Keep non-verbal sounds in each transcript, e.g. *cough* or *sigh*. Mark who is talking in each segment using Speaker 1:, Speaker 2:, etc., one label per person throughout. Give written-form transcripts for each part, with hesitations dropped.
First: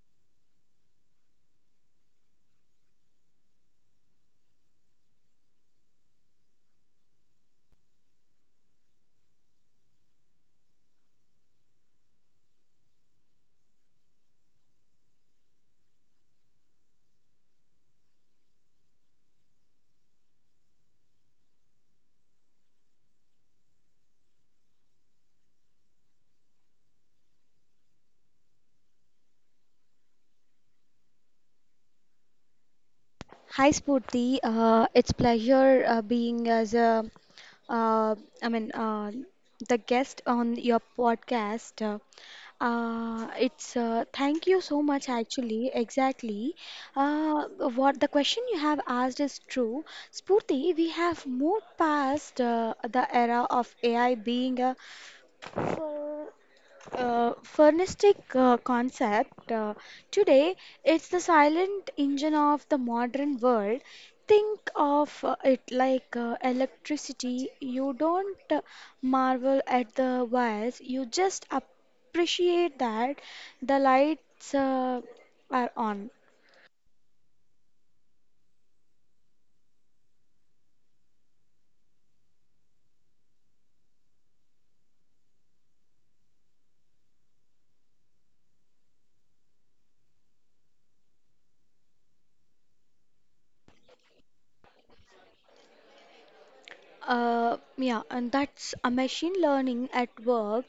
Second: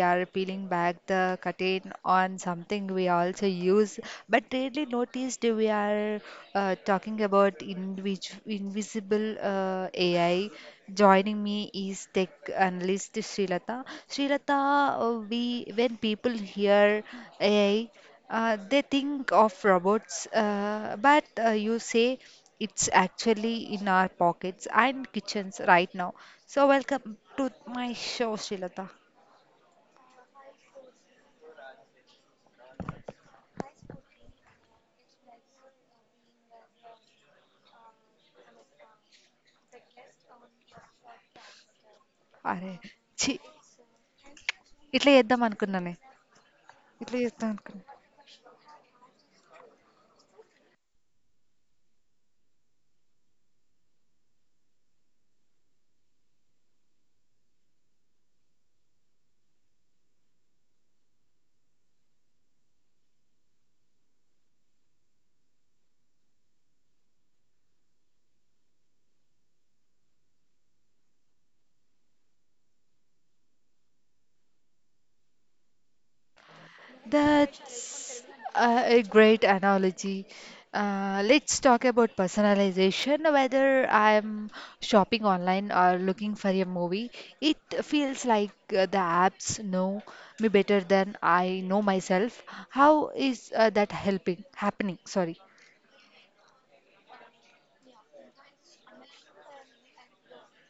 Speaker 1: are peeling back the curtain on something we also use but rarely noticed. We are talking about invisible AI. Joining me is tech analyst Srilata. Srilata, we when people hear AI, they think of robots, but you say it's actually in our pockets and kitchens right now. So so welcome to my show Srilatha
Speaker 2: Hi Spurti, it's pleasure being as a uh, I mean uh, the guest on your podcast.
Speaker 1: అరే ఛీ
Speaker 2: It's Thank you so much
Speaker 1: ఇట్లా చేద్దాం
Speaker 2: actually
Speaker 1: అనుకున్నానే
Speaker 2: exactly.
Speaker 1: ఇట్లా
Speaker 2: Uh,
Speaker 1: చేద్దాం అనుకున్నా
Speaker 2: what the question you have asked is true. Spurti, we have moved past the era of AI being a furnistic concept. Today it's the silent engine of the modern world. Think of it like electricity. You don't marvel at the wires, you just appreciate that the lights are on.
Speaker 1: That's a great analogy. Let's talk about personalization. Whether I'm shopping online or looking for a movie, it feels like the apps know me better than I know myself. How is that helping? Happening, sorry.
Speaker 2: Yeah, and that's a machine learning at work.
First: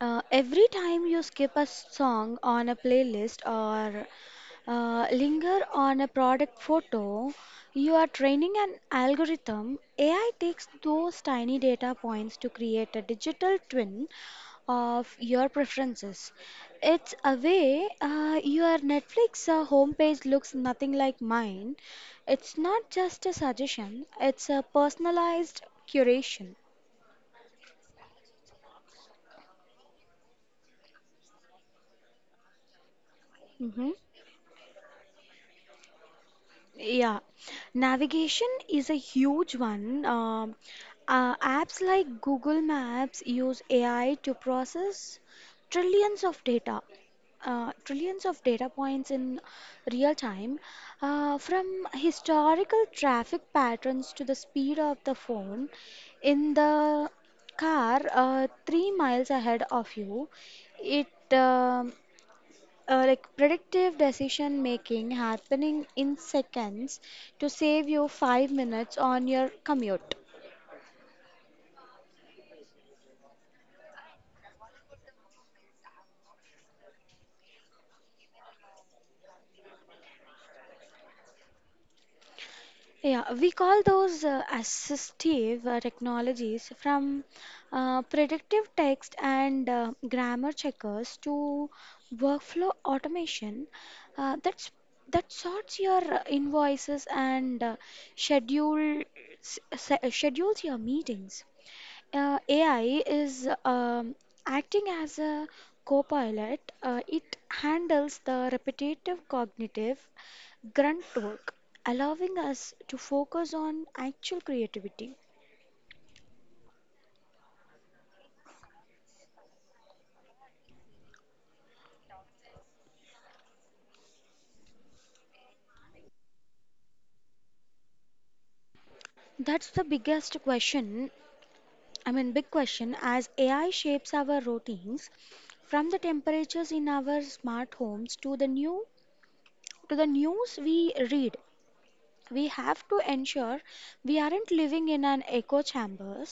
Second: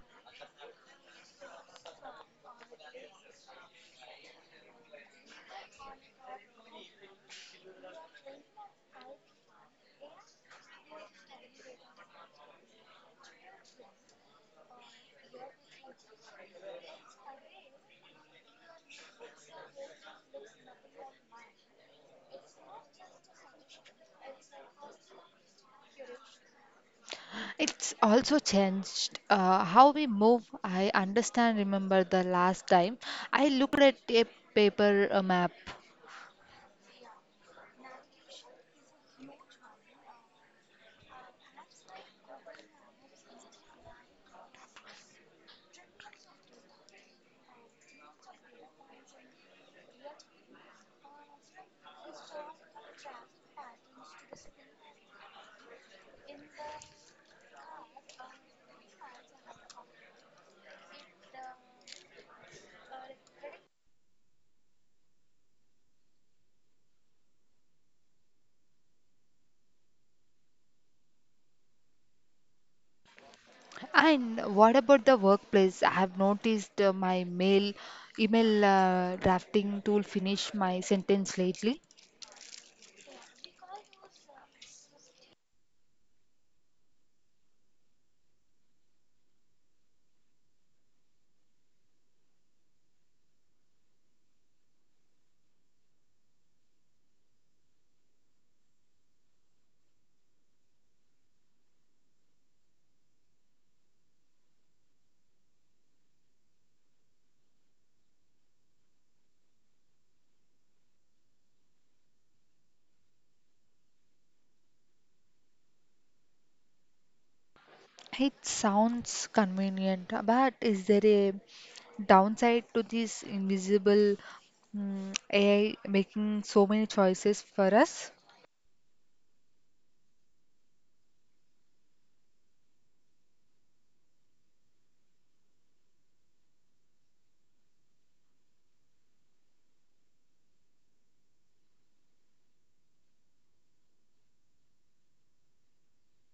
Speaker 2: Every time you skip a song on a playlist or linger on a product photo, you are training an algorithm. AI takes those tiny data points to create a digital twin of your preferences. It's a way your Netflix homepage looks nothing like mine. It's not just a suggestion, it's a personalized curation.
Speaker 1: It's also changed how we move. I understand, remember the last time I looked
Speaker 2: Mhm.
Speaker 1: at a paper map.
Speaker 2: Yeah, navigation is a huge one. Apps like Google Maps use AI to process trillions of data, trillions of data points in real time, from historical traffic patterns to the speed of the phone in the car 3 miles ahead of you. It um like predictive decision making happening in seconds to save you 5 minutes on your commute.
Speaker 1: And what about the workplace? I have noticed my mail email drafting tool finish my sentence lately.
Speaker 2: Yeah, we call those assistive technologies, from predictive text and grammar checkers to workflow automation uh, that's that sorts your invoices and schedule schedules your meetings. AI is acting as a co-pilot. It handles the repetitive cognitive grunt work, allowing us to focus on actual creativity.
Speaker 1: It sounds convenient, but is there a downside to this invisible AI making so many choices for us?
Speaker 2: That's the biggest question. I mean, big question, as AI shapes our routines from the temperatures in our smart homes to the news we read. We have to ensure we aren't living in an echo chamber.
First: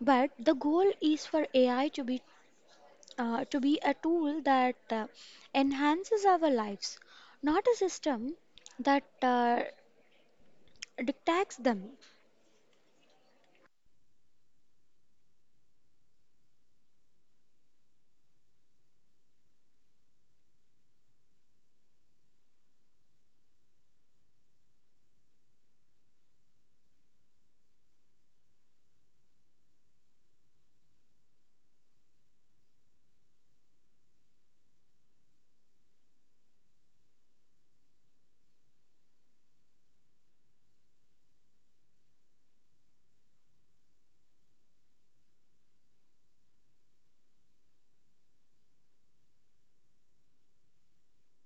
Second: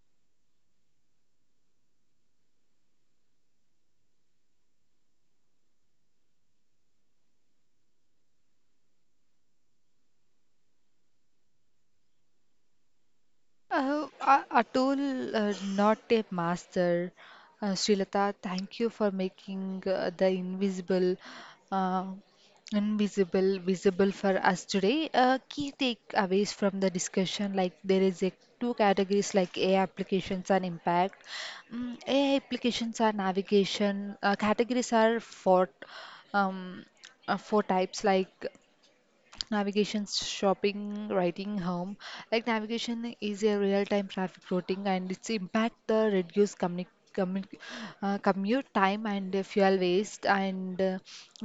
Speaker 2: But the goal is for AI to be a tool that enhances our lives, not a system that dictates them.
Speaker 1: Atul, not a master. Srilata, thank you for making the uh, invisible visible for us today. Key takeaways from the discussion, like there is a two categories like AI applications and impact. AI applications are navigation. Categories are for um, four types like navigation, shopping, writing, home. Like navigation is a real-time traffic routing and its impact the reduce commu commute time and fuel waste, and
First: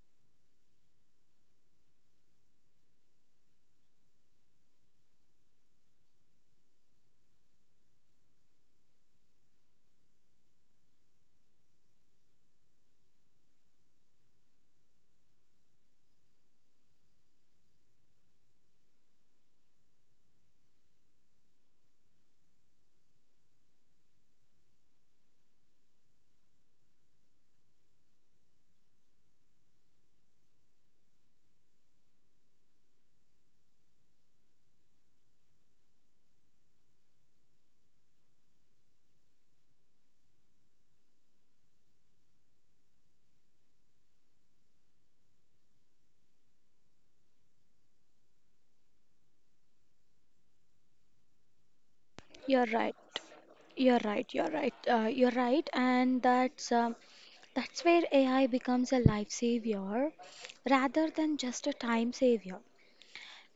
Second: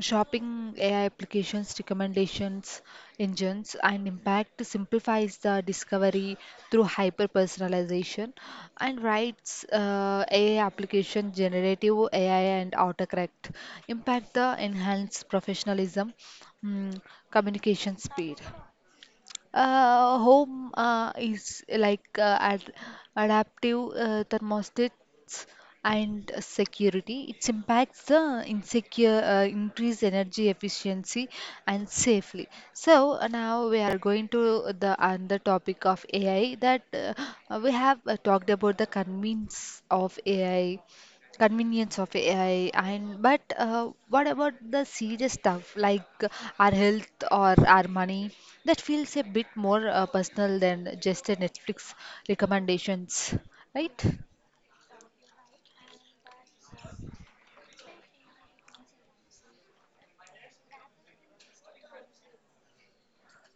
Speaker 1: shopping AI applications recommendations engines and impact simplifies the discovery through hyper personalization. And writes AI application generative AI and autocorrect impact the enhanced professionalism, mm, communication speed. Home is like ad adaptive thermostats and security. It impacts the insecure, increase energy efficiency and safely. So now we are going to the another topic of AI, that we have talked about the convenience of AI. And but what about the serious stuff like our health or our money, that feels a bit more personal than just a Netflix
Speaker 2: You're right.
Speaker 1: recommendations, right?
Speaker 2: You're right. You're right. You're right. And that's where AI becomes a life savior rather than just a time savior.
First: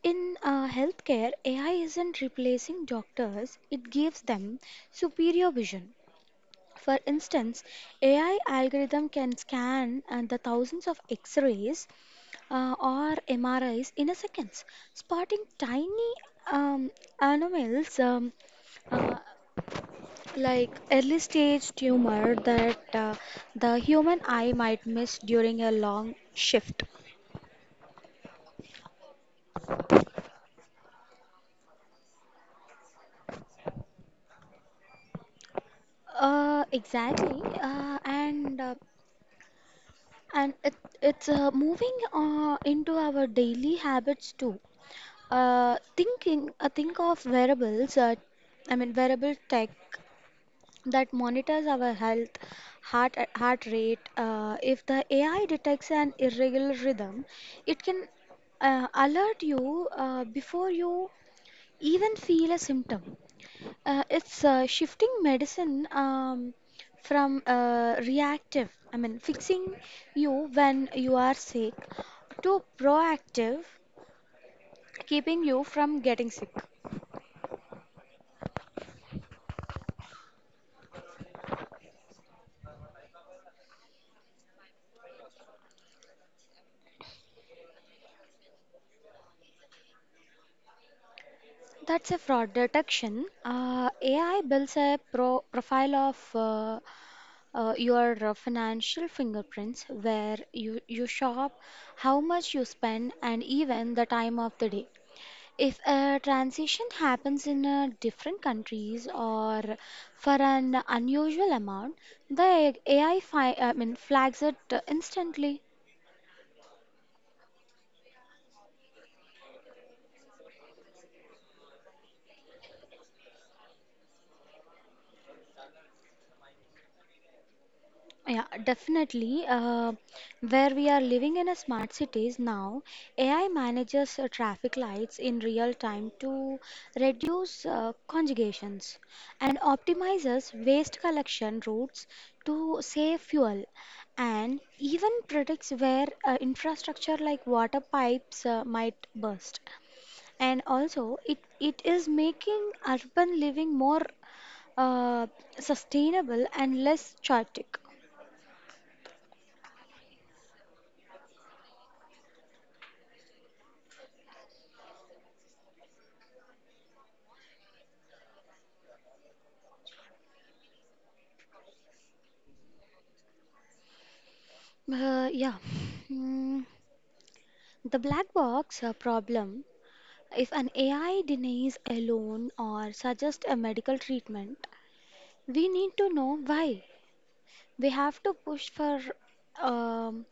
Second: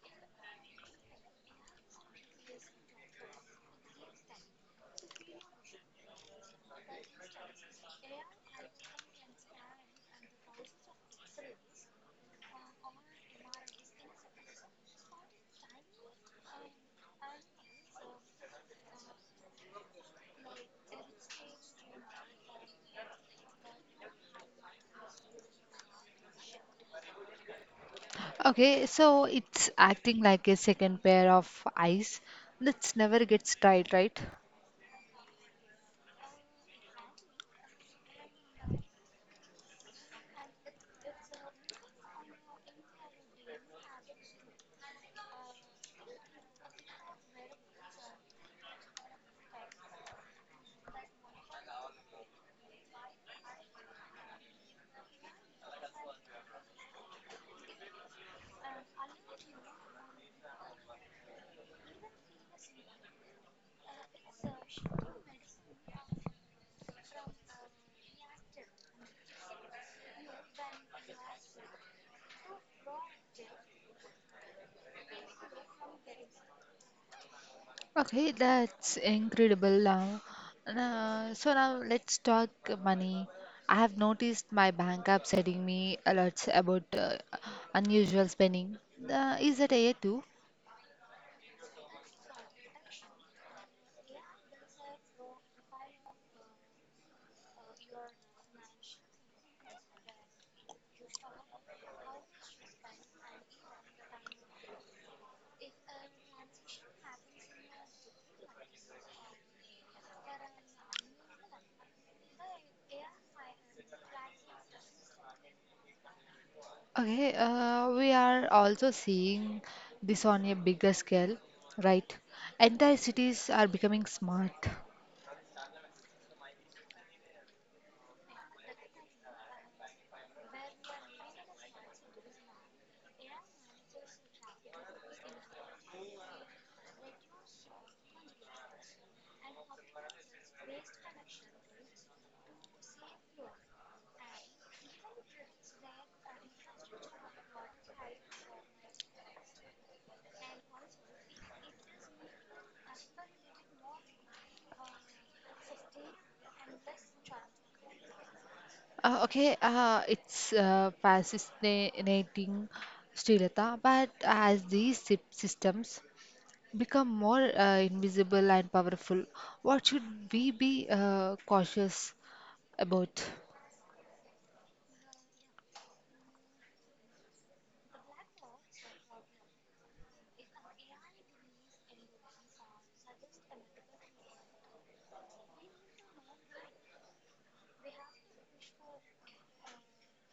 Speaker 2: In healthcare, AI isn't replacing doctors, it gives them superior vision. For instance, AI algorithm can scan the thousands of X-rays or MRIs in a seconds, spotting tiny um, anomalies uh, like early stage tumor that the human eye might miss during a long shift.
Speaker 1: Okay, so it's acting like a second pair of eyes that never gets tired, right?
Speaker 2: Exactly, and it's moving into our daily habits too. Think of wearables. I mean, wearable tech that monitors our health, heart rate. If the AI detects an irregular rhythm, it can alert you before you even feel a symptom. It's shifting medicine from reactive, I mean, fixing you when you are sick, to proactive, keeping you from getting sick.
Speaker 1: Okay, that's incredible now. So now let's talk money. I have noticed my bank app sending me alerts about unusual spending. Is that AI too?
Speaker 2: That's a fraud detection. AI builds a profile of your financial fingerprints, where you shop, how much you spend, and even the time of the day. If a transition happens in different countries or for an unusual amount, the AI flags it instantly.
Speaker 1: Okay, we are also seeing this on a bigger scale, right? Entire cities are becoming smart.
Speaker 2: Yeah, definitely. Where we are living in a smart cities now, AI manages traffic lights in real time to reduce congestions and optimizes waste collection routes to save fuel and even predicts where infrastructure like water pipes might burst. And also, it is making urban living more uh, sustainable and less chaotic.
Speaker 1: Okay, it's fascinating, Srilata, but as these systems become more invisible and powerful. What should we be cautious about?
Speaker 2: Yeah. Mm, the black box problem. If an AI denies a loan or suggests a medical treatment, we need to know why. We have to push for um,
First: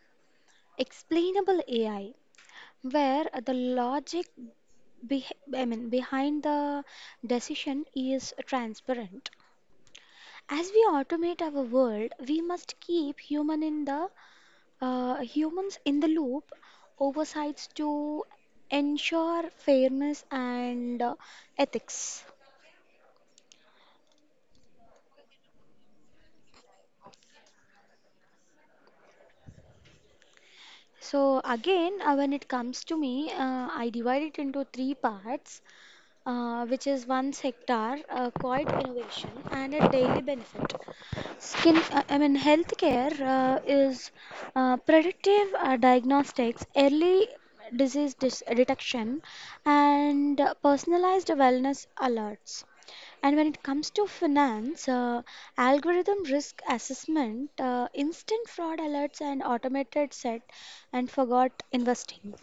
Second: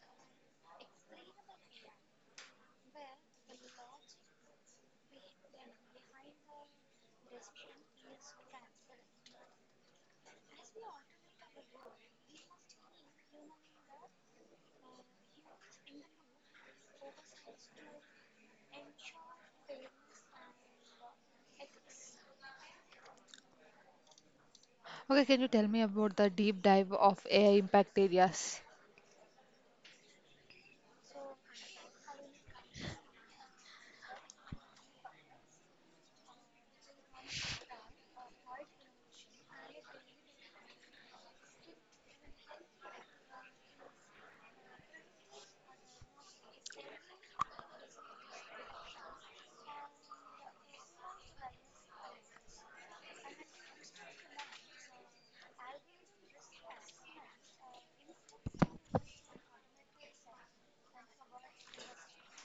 Speaker 2: explainable AI, where the logic be behind the decision is transparent. As we automate our world, we must keep humans in the loop oversights to ensure fairness and ethics.
Speaker 1: Okay, can you tell me about the deep dive of AI impact areas?
Speaker 2: So again, when it comes to me, I divide it into three parts, which is one sector, quiet innovation, and a daily benefit. Healthcare is predictive diagnostics, early disease detection, and personalized wellness alerts. And when it comes to finance, algorithm risk assessment, instant fraud alerts, and automated set and forgot investing.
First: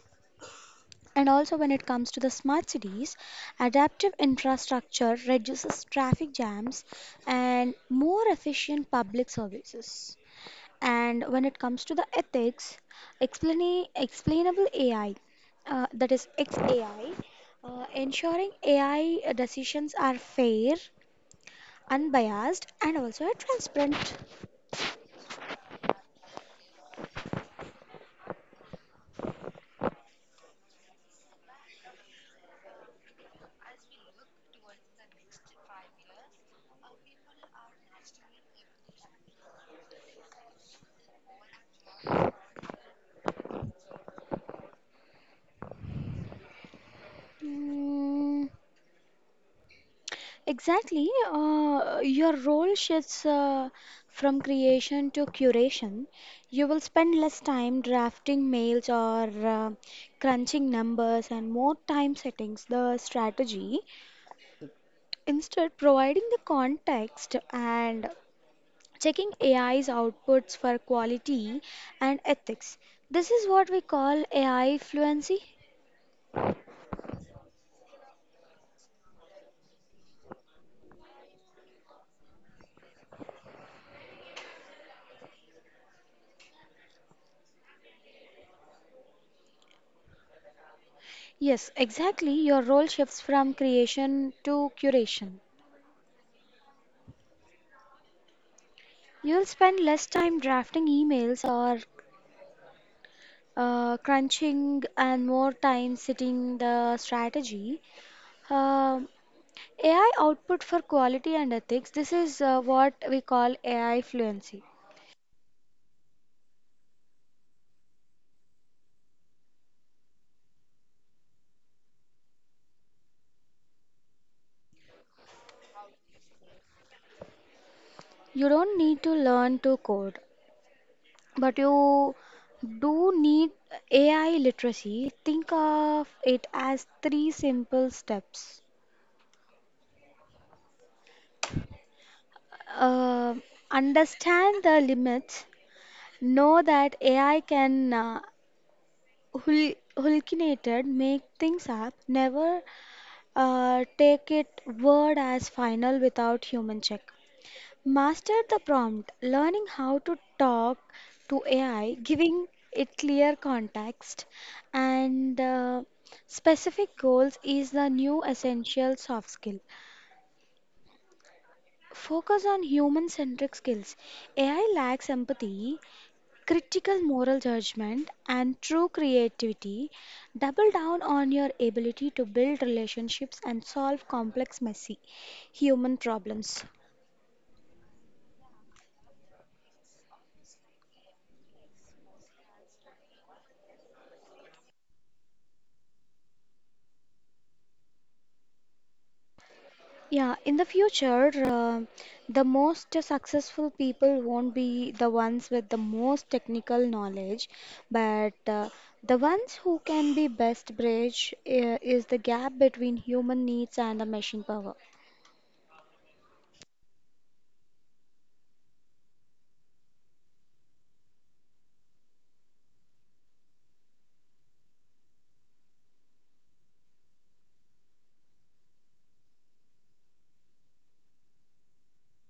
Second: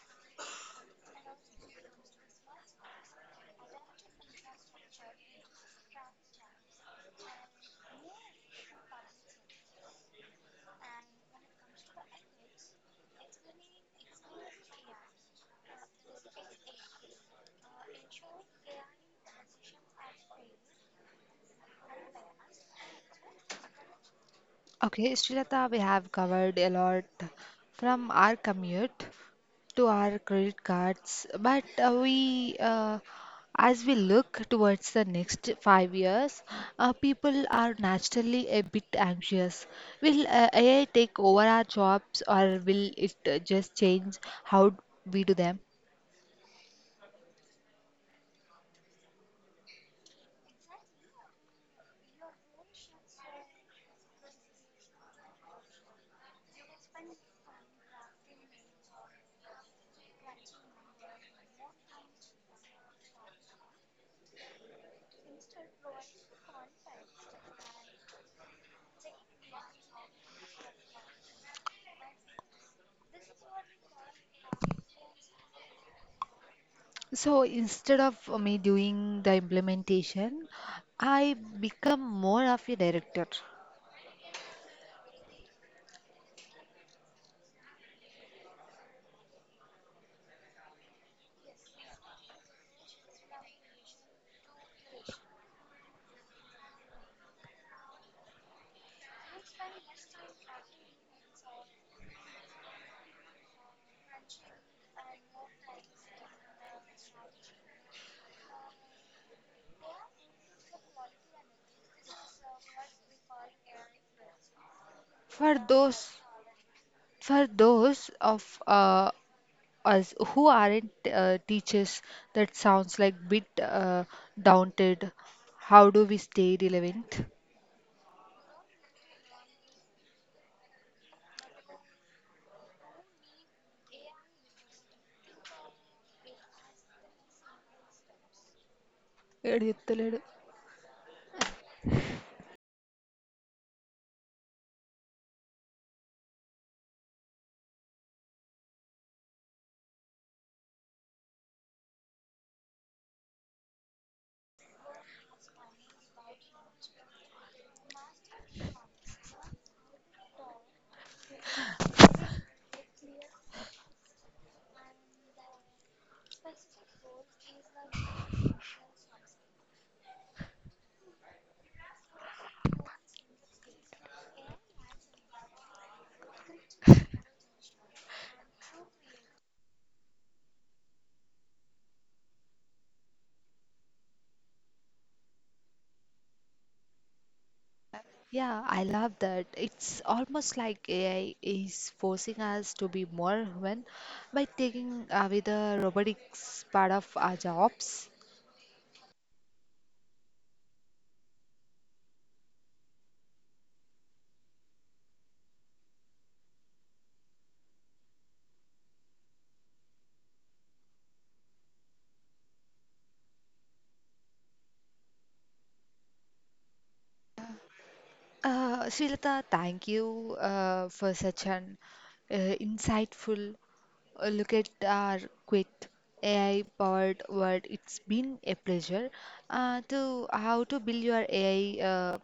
Speaker 2: And also, when it comes to the smart cities, adaptive infrastructure reduces traffic jams and more efficient public services. And when it comes to the ethics, explainable AI, that is XAI, ensuring AI decisions are fair, unbiased and also transparent.
Speaker 1: Okay, Srilata, we have covered a lot from our commute to our credit cards, but as we look towards the next 5 years, people are naturally a bit anxious. Will AI take over our jobs, or will it just change how we do them?
Speaker 2: Mm, exactly. Your role shifts from creation to curation. You will spend less time drafting mails or crunching numbers and more time settings the strategy. Instead, providing the context and checking AI's outputs for quality and ethics. This is what we call AI fluency.
Speaker 1: So instead of me doing the implementation, I become more of a director.
Speaker 2: Yes, exactly. Your role shifts from creation to curation. You'll spend less time drafting emails or crunching and more time sitting the strategy. Um AI output for quality and ethics. This is what we call AI fluency.
Speaker 1: For those for those of us who aren't teachers, that sounds like bit daunted. How do we stay relevant?
Speaker 2: You don't need to learn to code, but you do need AI literacy. Think of it as three simple steps.
Speaker 1: ఎడియత్తలేడు
Speaker 2: Uh, Understand the limits. Know that AI can hallucinated, make things up. Never take it word as final without human check. Master the prompt. Learning how to talk to AI, giving it clear context and specific goals is the new essential soft skill. Focus on human centric skills. AI lacks empathy, critical moral judgment and true creativity. Double down on your ability to build relationships and solve complex messy human problems.
Speaker 1: Yeah, I love that. It's almost like AI is forcing us to be more human by taking away the robotics part of our jobs.
Speaker 2: Yeah, in the future, uh, the most successful people won't be the ones with the most technical knowledge, but the ones who can be best bridge is the gap between human needs and the machine power.
Speaker 1: Srilata, thank you for such an uh, insightful look at our quit AI powered world. It's been a pleasure to how to build your AI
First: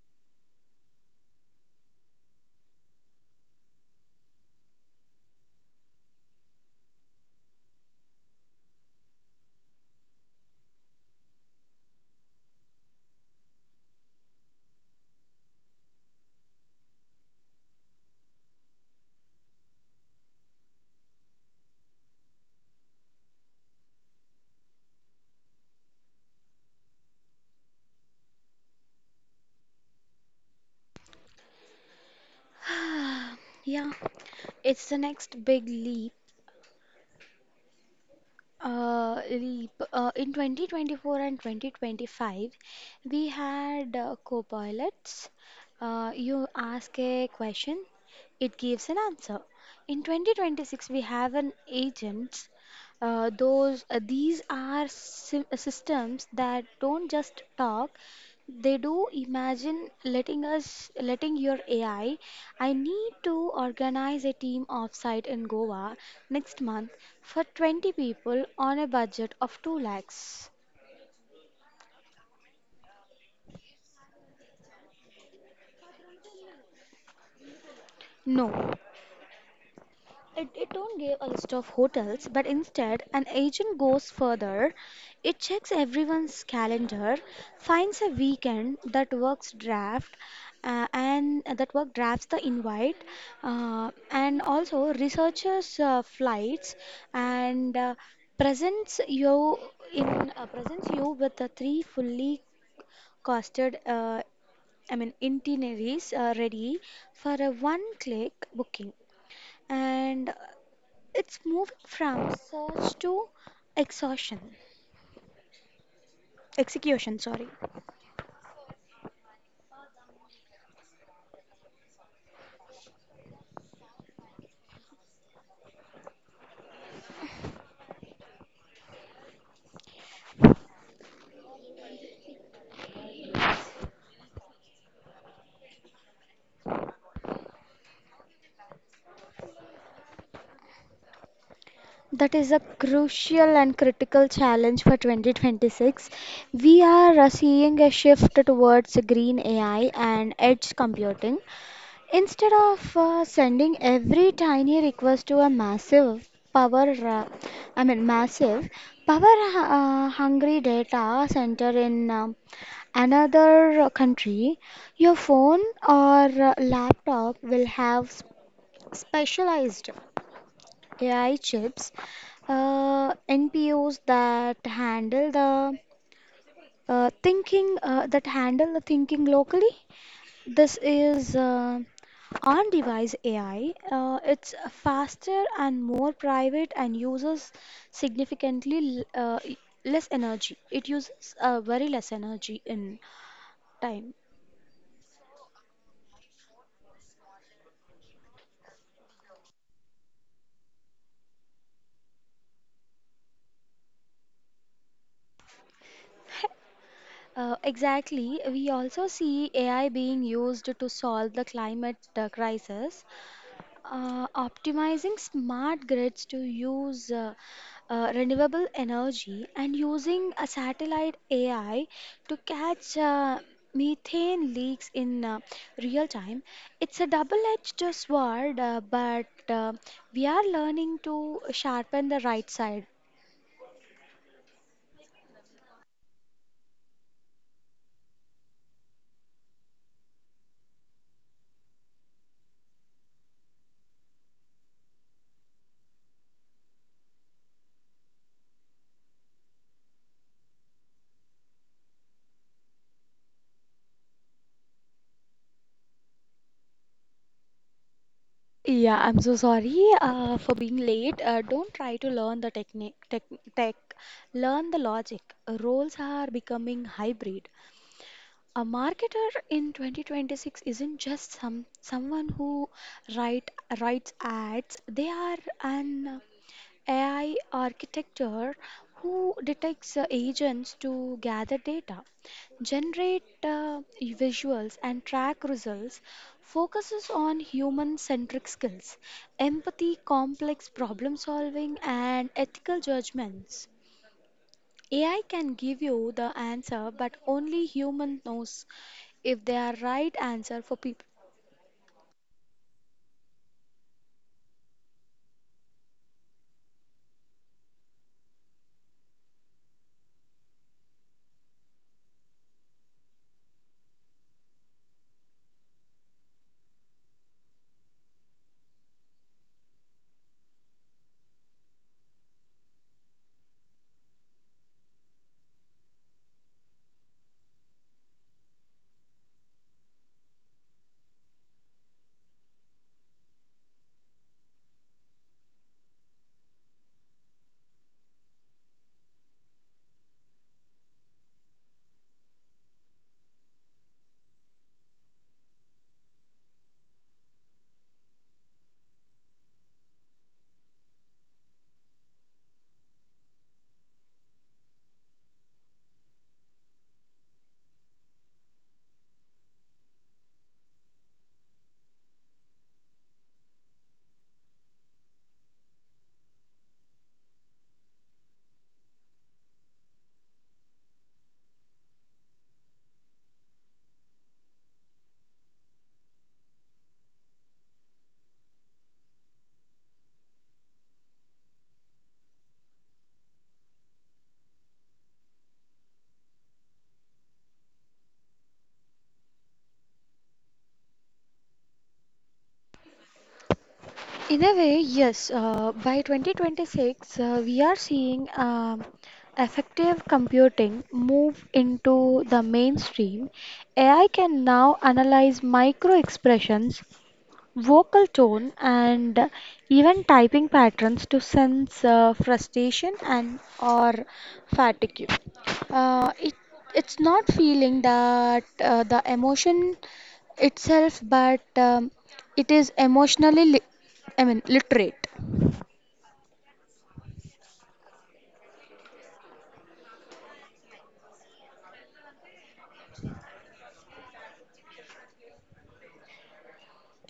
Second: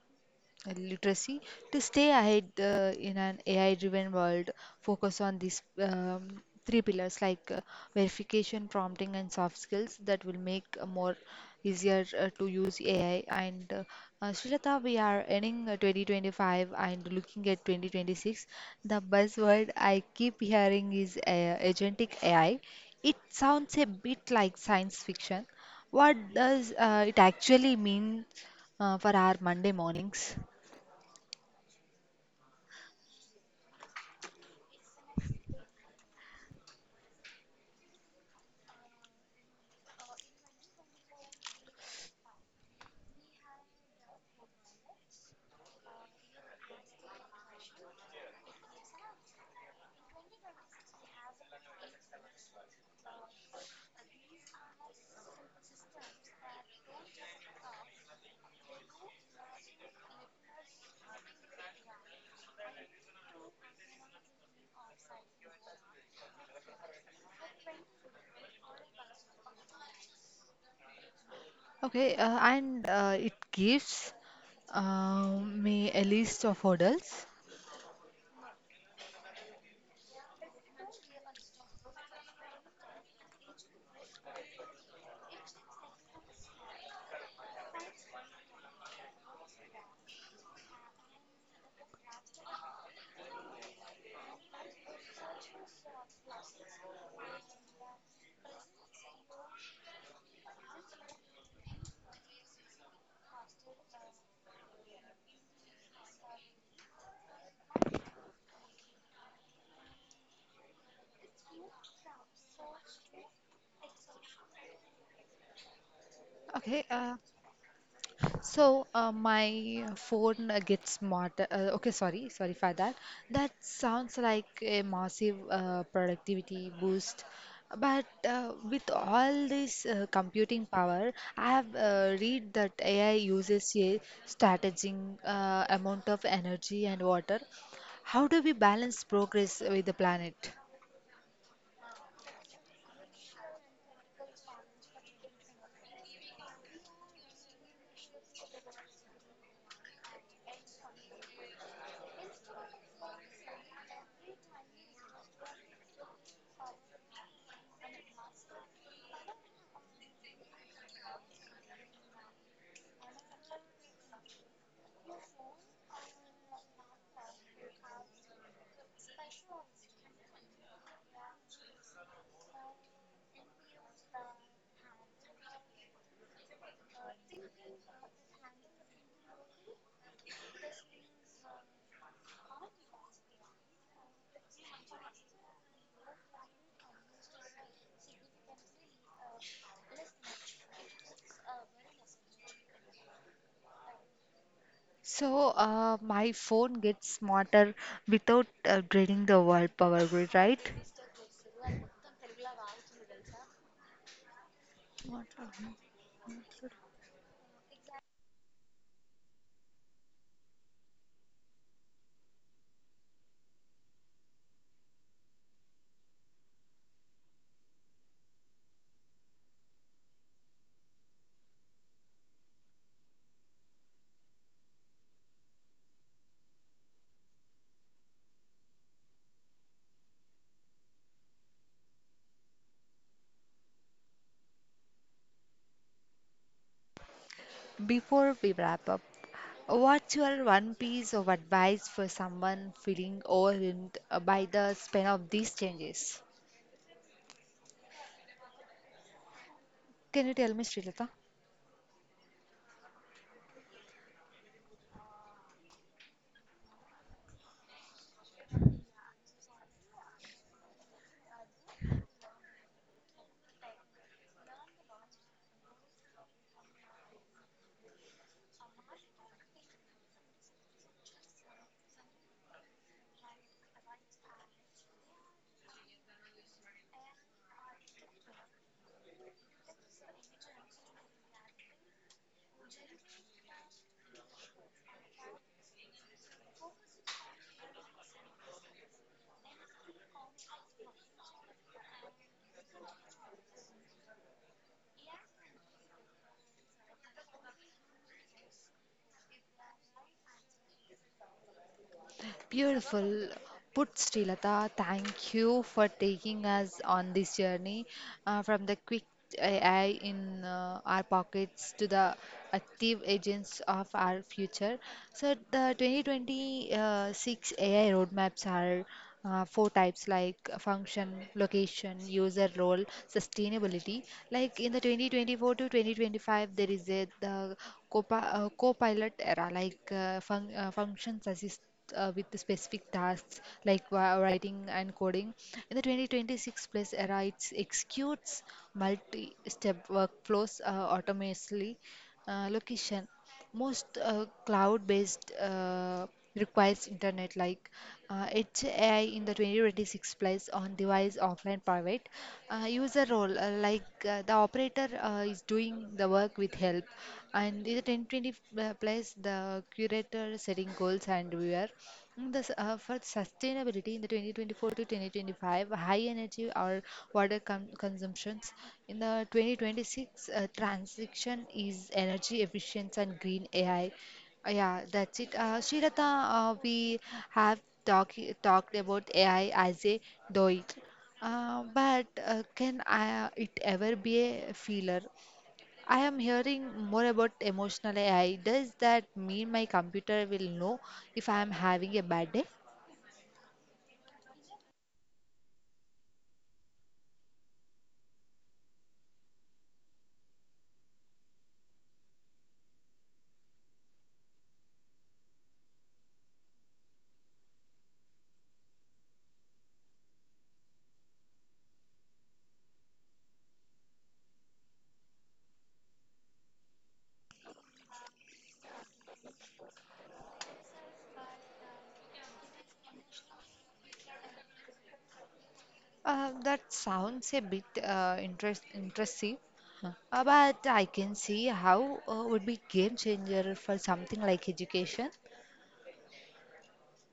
Speaker 1: literacy to stay ahead in an AI driven world. Focus on these three pillars like verification, prompting, and soft skills that will make more easier to use AI. And Srilata, we are ending 2025 and looking at 2026. The buzzword I keep hearing is agentic AI. It sounds a bit like science fiction. What does it actually mean for our Monday mornings?
Speaker 2: *sighs* Yeah, it's the next big leap. In 2024 and 2025, we had co-pilots. You ask a question, it gives an answer. In 2026, we have an agents. Those These are systems that don't just talk; they do. Imagine letting your AI, I need to organize a team offsite in Goa next month for 20 people on a budget of 2 lakhs.
Speaker 1: Okay, and it gives me a list of hurdles.
Speaker 2: No, it don't give a list of hotels, but instead an agent goes further. It checks everyone's calendar, finds a weekend that works draft, and that work drafts the invite, and also researches flights and presents you presents you with the three fully costed itineraries ready for a one-click booking. And it's moving from search to exhaustion,
Speaker 1: Okay, uh,
Speaker 2: execution, sorry.
Speaker 1: so uh, my phone gets smarter. Okay, sorry for that. That sounds like a massive productivity boost. But with all this computing power, I have read that AI uses a strategizing amount of energy and water. How do we balance progress with the planet?
Speaker 2: That is a crucial and critical challenge for 2026. We are seeing a shift towards green AI and edge computing. Instead of sending every tiny request to a massive power hungry data center in another country, your phone or laptop will have specialized AI chips, NPOs that handle the thinking that handle the thinking locally. This is on-device AI. It's faster and more private and uses significantly less energy. It uses very less energy in time. *laughs*
Speaker 1: So, my phone gets smarter without draining the world power grid, right? What problem?
Speaker 2: Exactly. We also see AI being used to solve the climate crisis. Optimizing smart grids to use renewable energy and using a satellite AI to catch methane leaks in real time. It's a double-edged sword, but we are learning to sharpen the right side.
Speaker 1: Before we wrap up, what's your one piece of advice for someone feeling overwhelmed by the span of these changes? Can you tell me, Srilata?
Speaker 2: Yeah, I'm so sorry for being late. Don't try to learn the tech. Learn the logic. Roles are becoming hybrid. A marketer in 2026 isn't just someone who write writes ads. They are an AI architecture who detects agents to gather data, generate uh, visuals and track results, focuses on human-centric skills, empathy, complex problem solving and ethical judgments. AI can give you the answer, but only human knows if they are right answer for people.
Speaker 1: Beautiful. Put Srilata, thank you for taking us on this journey from the quick AI in our pockets to the active agents of our future. So the 2026 AI roadmaps are four types like function, location, user role, sustainability. Like in the 2024 to 2025, there is a the co-pilot era, like functions assist with the specific tasks like writing and coding. In the 2026 plus era, it executes multi-step workflows autonomously. Location. Most cloud-based requires internet like Edge in the 2026 plays on device offline private. User role like the operator is doing the work with help, and in the 1020 plays the curator setting goals and viewer. Thus, for sustainability in the 2024 to 2025, high energy or water consumptions. In the 2026, transition is energy efficiency and green AI. Yeah, that's it. Srilata, we have talked about AI as a doit. But it ever be a feeler? I am hearing more about emotional AI. Does that mean my computer will know if I am having a bad day?
Speaker 2: In a way, yes. By 2026, we are seeing effective computing move into the mainstream. AI can now analyze micro expressions, vocal tone and even typing patterns to sense frustration and or fatigue. uh, it it's not feeling that the emotion itself but it is emotionally literate.
Speaker 1: That sounds a bit interesting. Huh. But I can see how would be game changer for something like education.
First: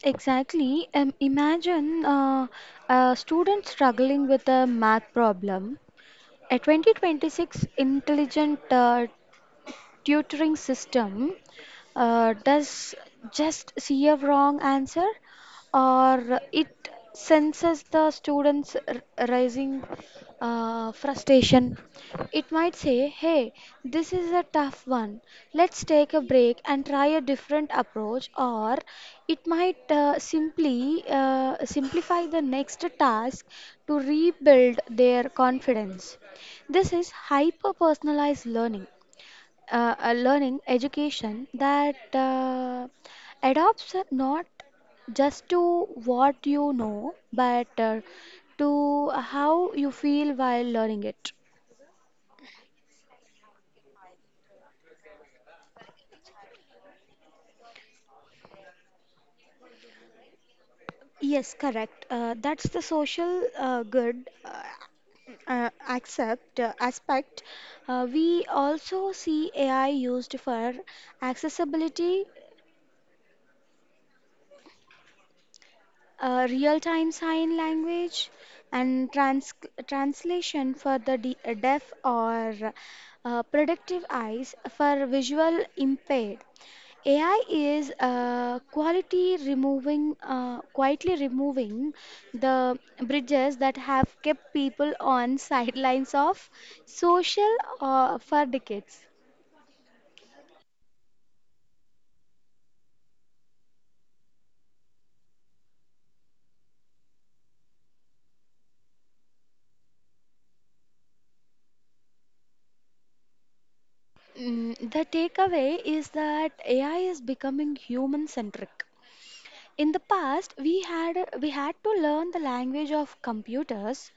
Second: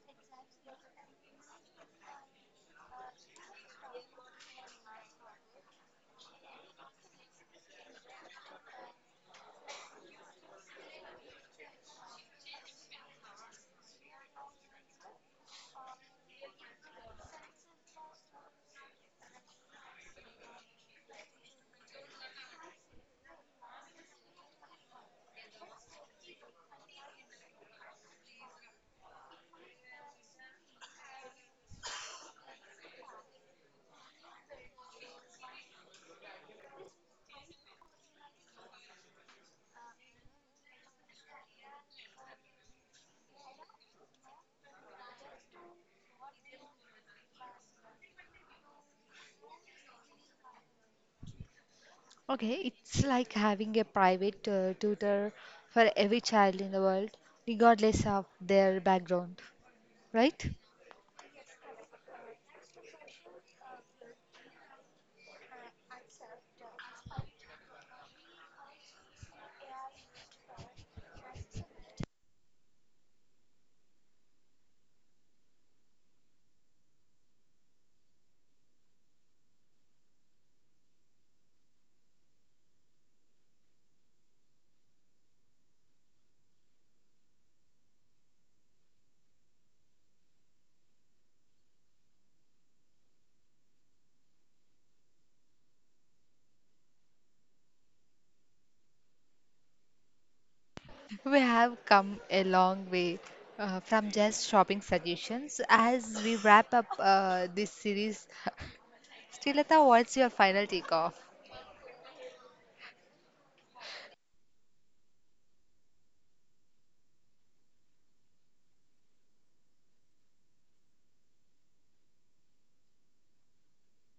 Speaker 2: Exactly. Imagine a student struggling with a math problem. A 2026 intelligent tutoring system does just see a wrong answer or it senses the students rising frustration. It might say, hey, this is a tough one, let's take a break and try a different approach, or it might simply simplify the next task to rebuild their confidence. This is hyper personalized learning, a learning education that adopts not just to what you know, but to how you feel while learning it.
Speaker 1: Okay, it's like having a private tutor for every child in the world, regardless of their background, right?
Speaker 2: Yes, correct. That's the social good accept aspect. We also see AI used for accessibility, real-time sign language and translation for the deaf, or productive eyes for visual impaired. AI is quietly removing the bridges that have kept people on *laughs* sidelines of social, for decades.
Speaker 1: We have come a long way from just shopping suggestions. As we wrap up this series, *laughs* Srilata, what's your final takeoff?
Speaker 2: Mm, the takeaway is that AI is becoming human-centric. In the past, we had to learn the language of computers.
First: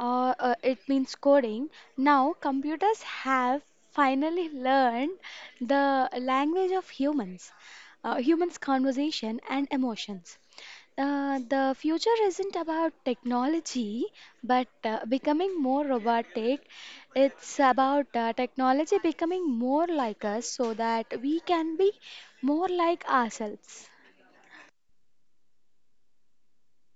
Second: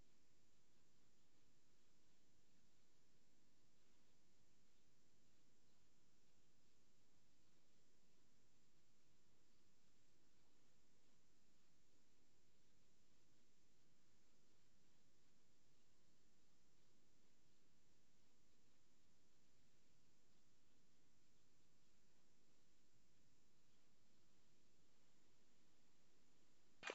Speaker 2: It means coding. Now, computers have finally *laughs* learned the language of humans, humans' conversation and emotions. The future isn't about technology, but becoming more robotic. It's about technology becoming more like us, so that we can be more like ourselves.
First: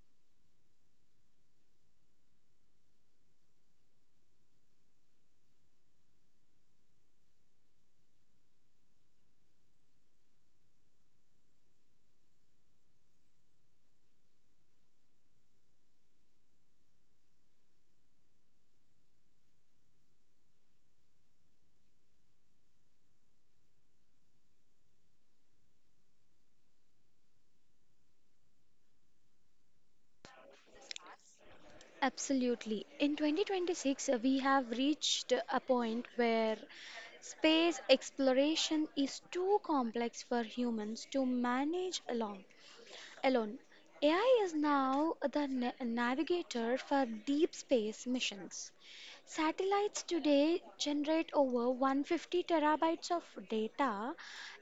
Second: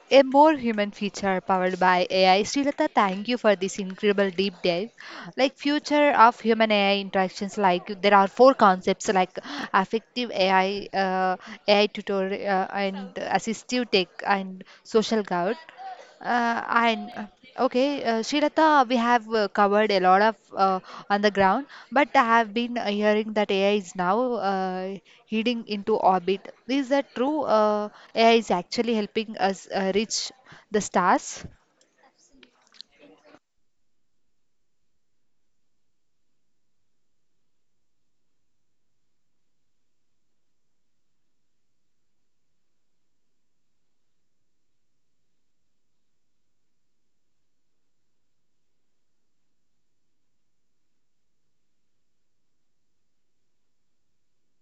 Speaker 1: A more human feature powered by AI. Srilata, thank you for this incredible deep dive. Like future of human AI interactions, like there are four concepts like affective AI, AI tutorial and assistive tech and social good. Uh, I okay, Srilata, we have covered a lot of on the ground, but I have been hearing that AI is now heading into orbit. Is that true? AI is actually helping us reach the stars.
Speaker 2: Absolutely. In 2026, we have reached a point where space exploration is too complex for humans to manage alone. AI is now the navigator for deep space missions. Satellites today generate over 150 terabytes of data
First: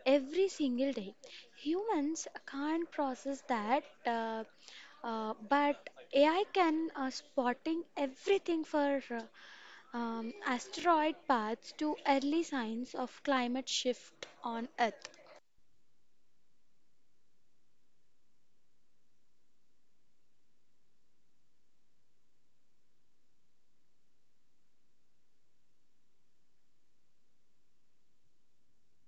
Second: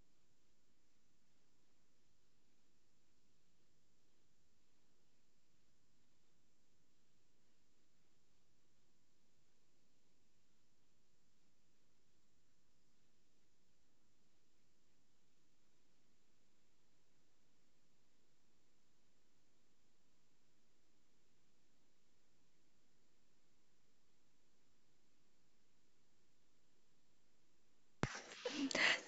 Speaker 2: every single day. Humans can't process that, but AI can, spotting everything for asteroid paths to early signs of climate shift on Earth.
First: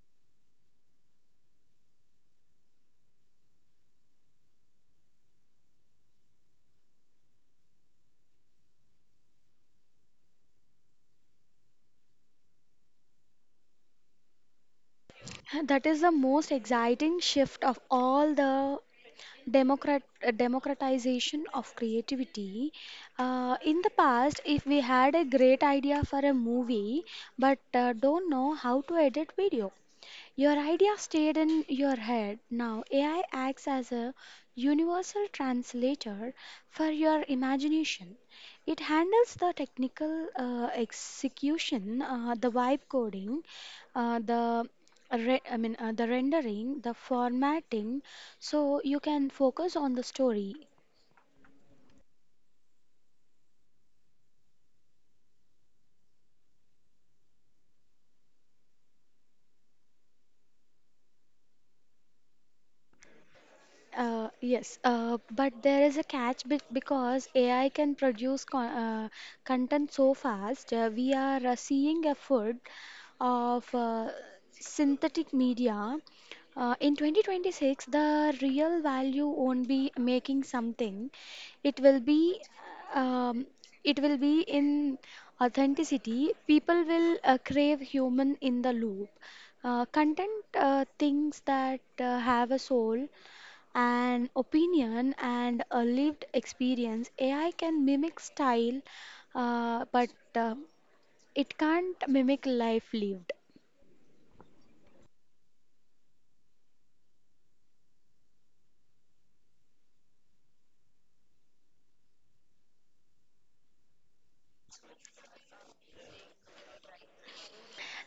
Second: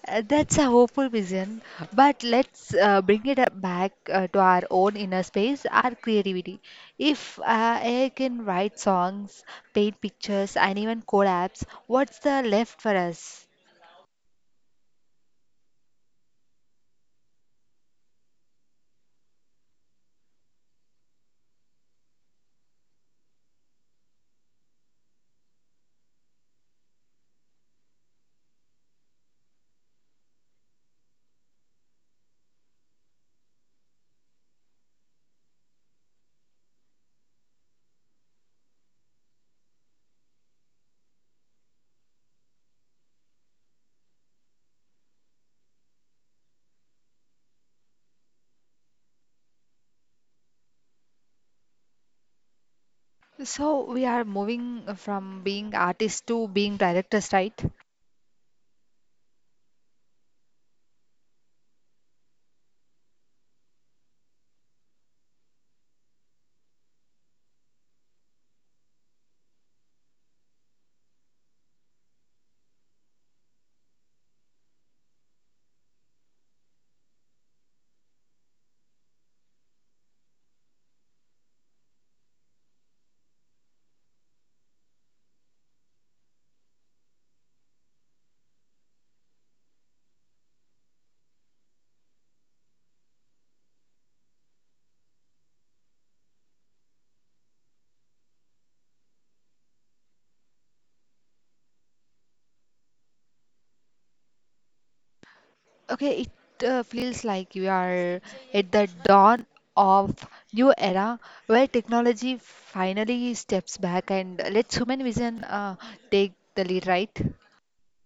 Speaker 1: That's a hopeful vision, but let's bring it up back to our own inner space, our creativity. If AI can write songs, paint pictures, and even code apps, what's the left for us?
Speaker 2: That is the most exciting shift of all: the democratization of creativity. In the past, if we had a great idea for a movie but don't know how to edit video, your idea stayed in your head. Now AI acts as a universal translator for your imagination. It handles the technical execution, the vibe coding, the re- I mean the rendering, the formatting, so you can focus on the story.
Speaker 1: So we are moving from being artists to being directors, right?
Speaker 2: Yes, but there is a catch, be because AI can produce content so fast. We are seeing a flood of synthetic media. In 2026, the real value won't be making something. It will be, um, it will be in authenticity. People will crave human in the loop. Content, things that have a soul and opinion and a lived experience. AI can mimic style, but it can't mimic life lived.
Speaker 1: Okay, it feels like you are at the dawn of new era where technology finally steps back and lets human vision take the lead, right?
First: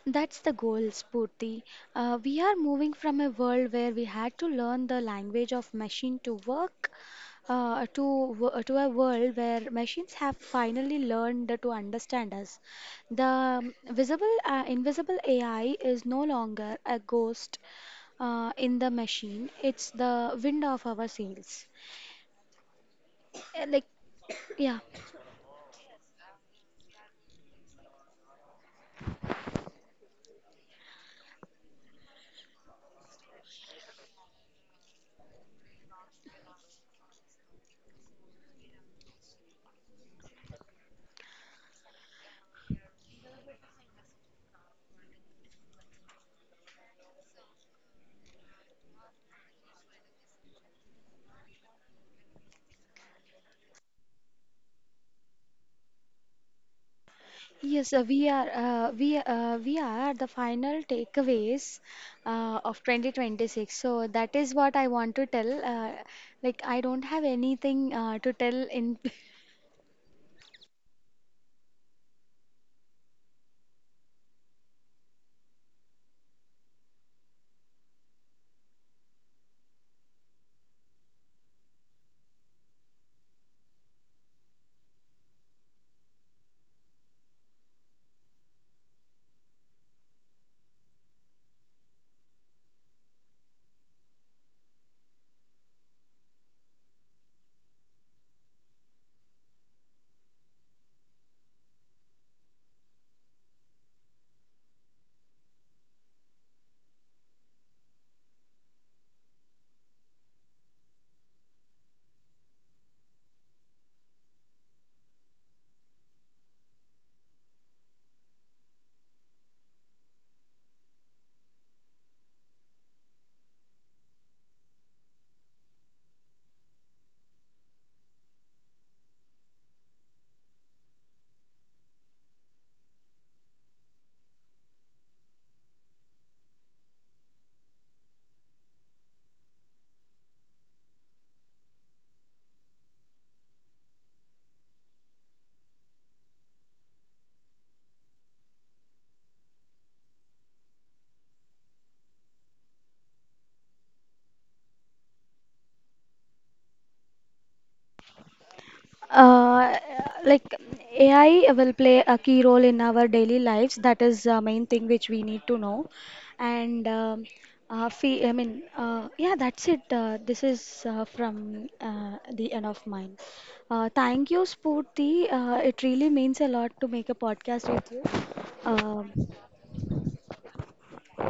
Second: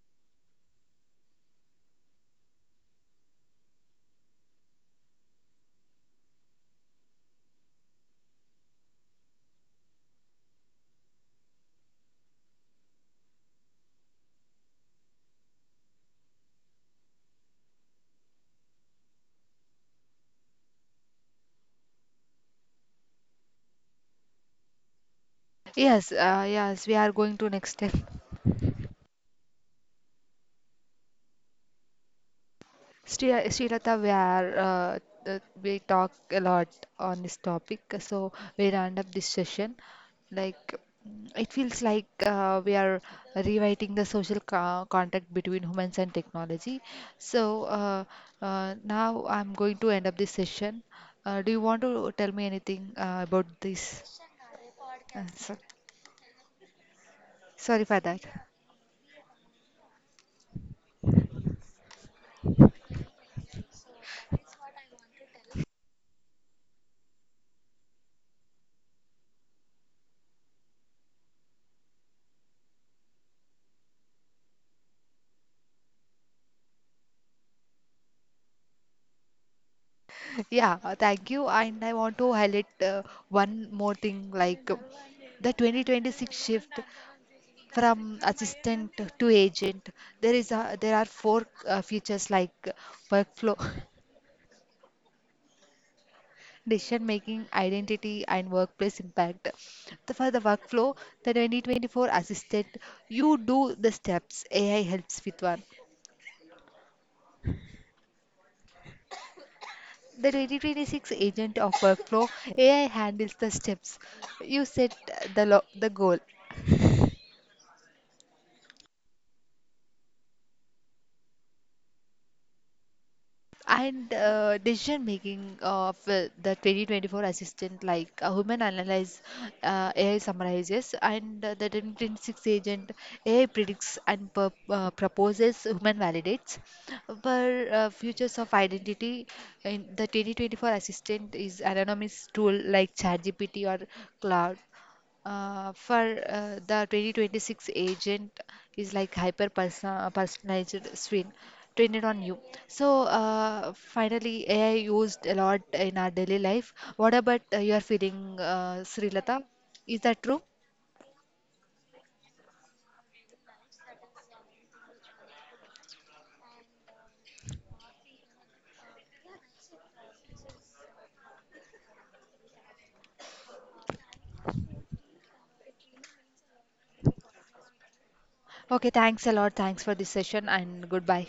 Speaker 2: That's the goal, Spurti. We are moving from a world where we had to learn the language of machine to work, uh, to to a world where machines have finally learned to understand us. The invisible AI is no longer a ghost in the machine. It's the wind of our sails. Uh, Like, yeah.
Speaker 1: Yes, yes, we are going to next step. Srilata, we talk a lot on this topic, so we round up this session. Like it feels like we are rewriting the social contract between humans and technology. So now I'm going to end up this session. Do you want to tell me anything about this? So, sorry
Speaker 2: Yes,
Speaker 1: for that.
Speaker 2: we are the final takeaways of 2026. So that is what I want to tell. Like, I don't have anything to tell in *laughs*
Speaker 1: Yeah, thank you. And I want to highlight one more thing like the 2026 shift from assistant to agent. There are four features like workflow, *laughs* decision making, identity, and workplace impact. The, for the workflow, the 2024 assistant, you do the steps. AI helps with one. The 2026 agent of workflow, AI handles the steps. You set the goal. And decision making of the 2024 assistant, like a human analyze, AI summarizes, and the 2026 agent AI predicts and proposes, human validates. But futures of identity in the 2024 assistant is anonymous tool like ChatGPT or Cloud for the 2026 agent is like hyper personalized screen trained on you. So finally, AI used a lot in our daily life. What about your feeling, Srilata?
Speaker 2: Uh,
Speaker 1: Is that true?
Speaker 2: like, AI will play a key role in our daily lives. That is the main thing which we need to know. And fee, I mean, yeah, that's it. This is from the end of mine. Thank you, Spurti. It really means a lot to make a podcast with you.
Speaker 1: Okay,
Speaker 2: Um
Speaker 1: thanks a lot. Thanks for this session and goodbye.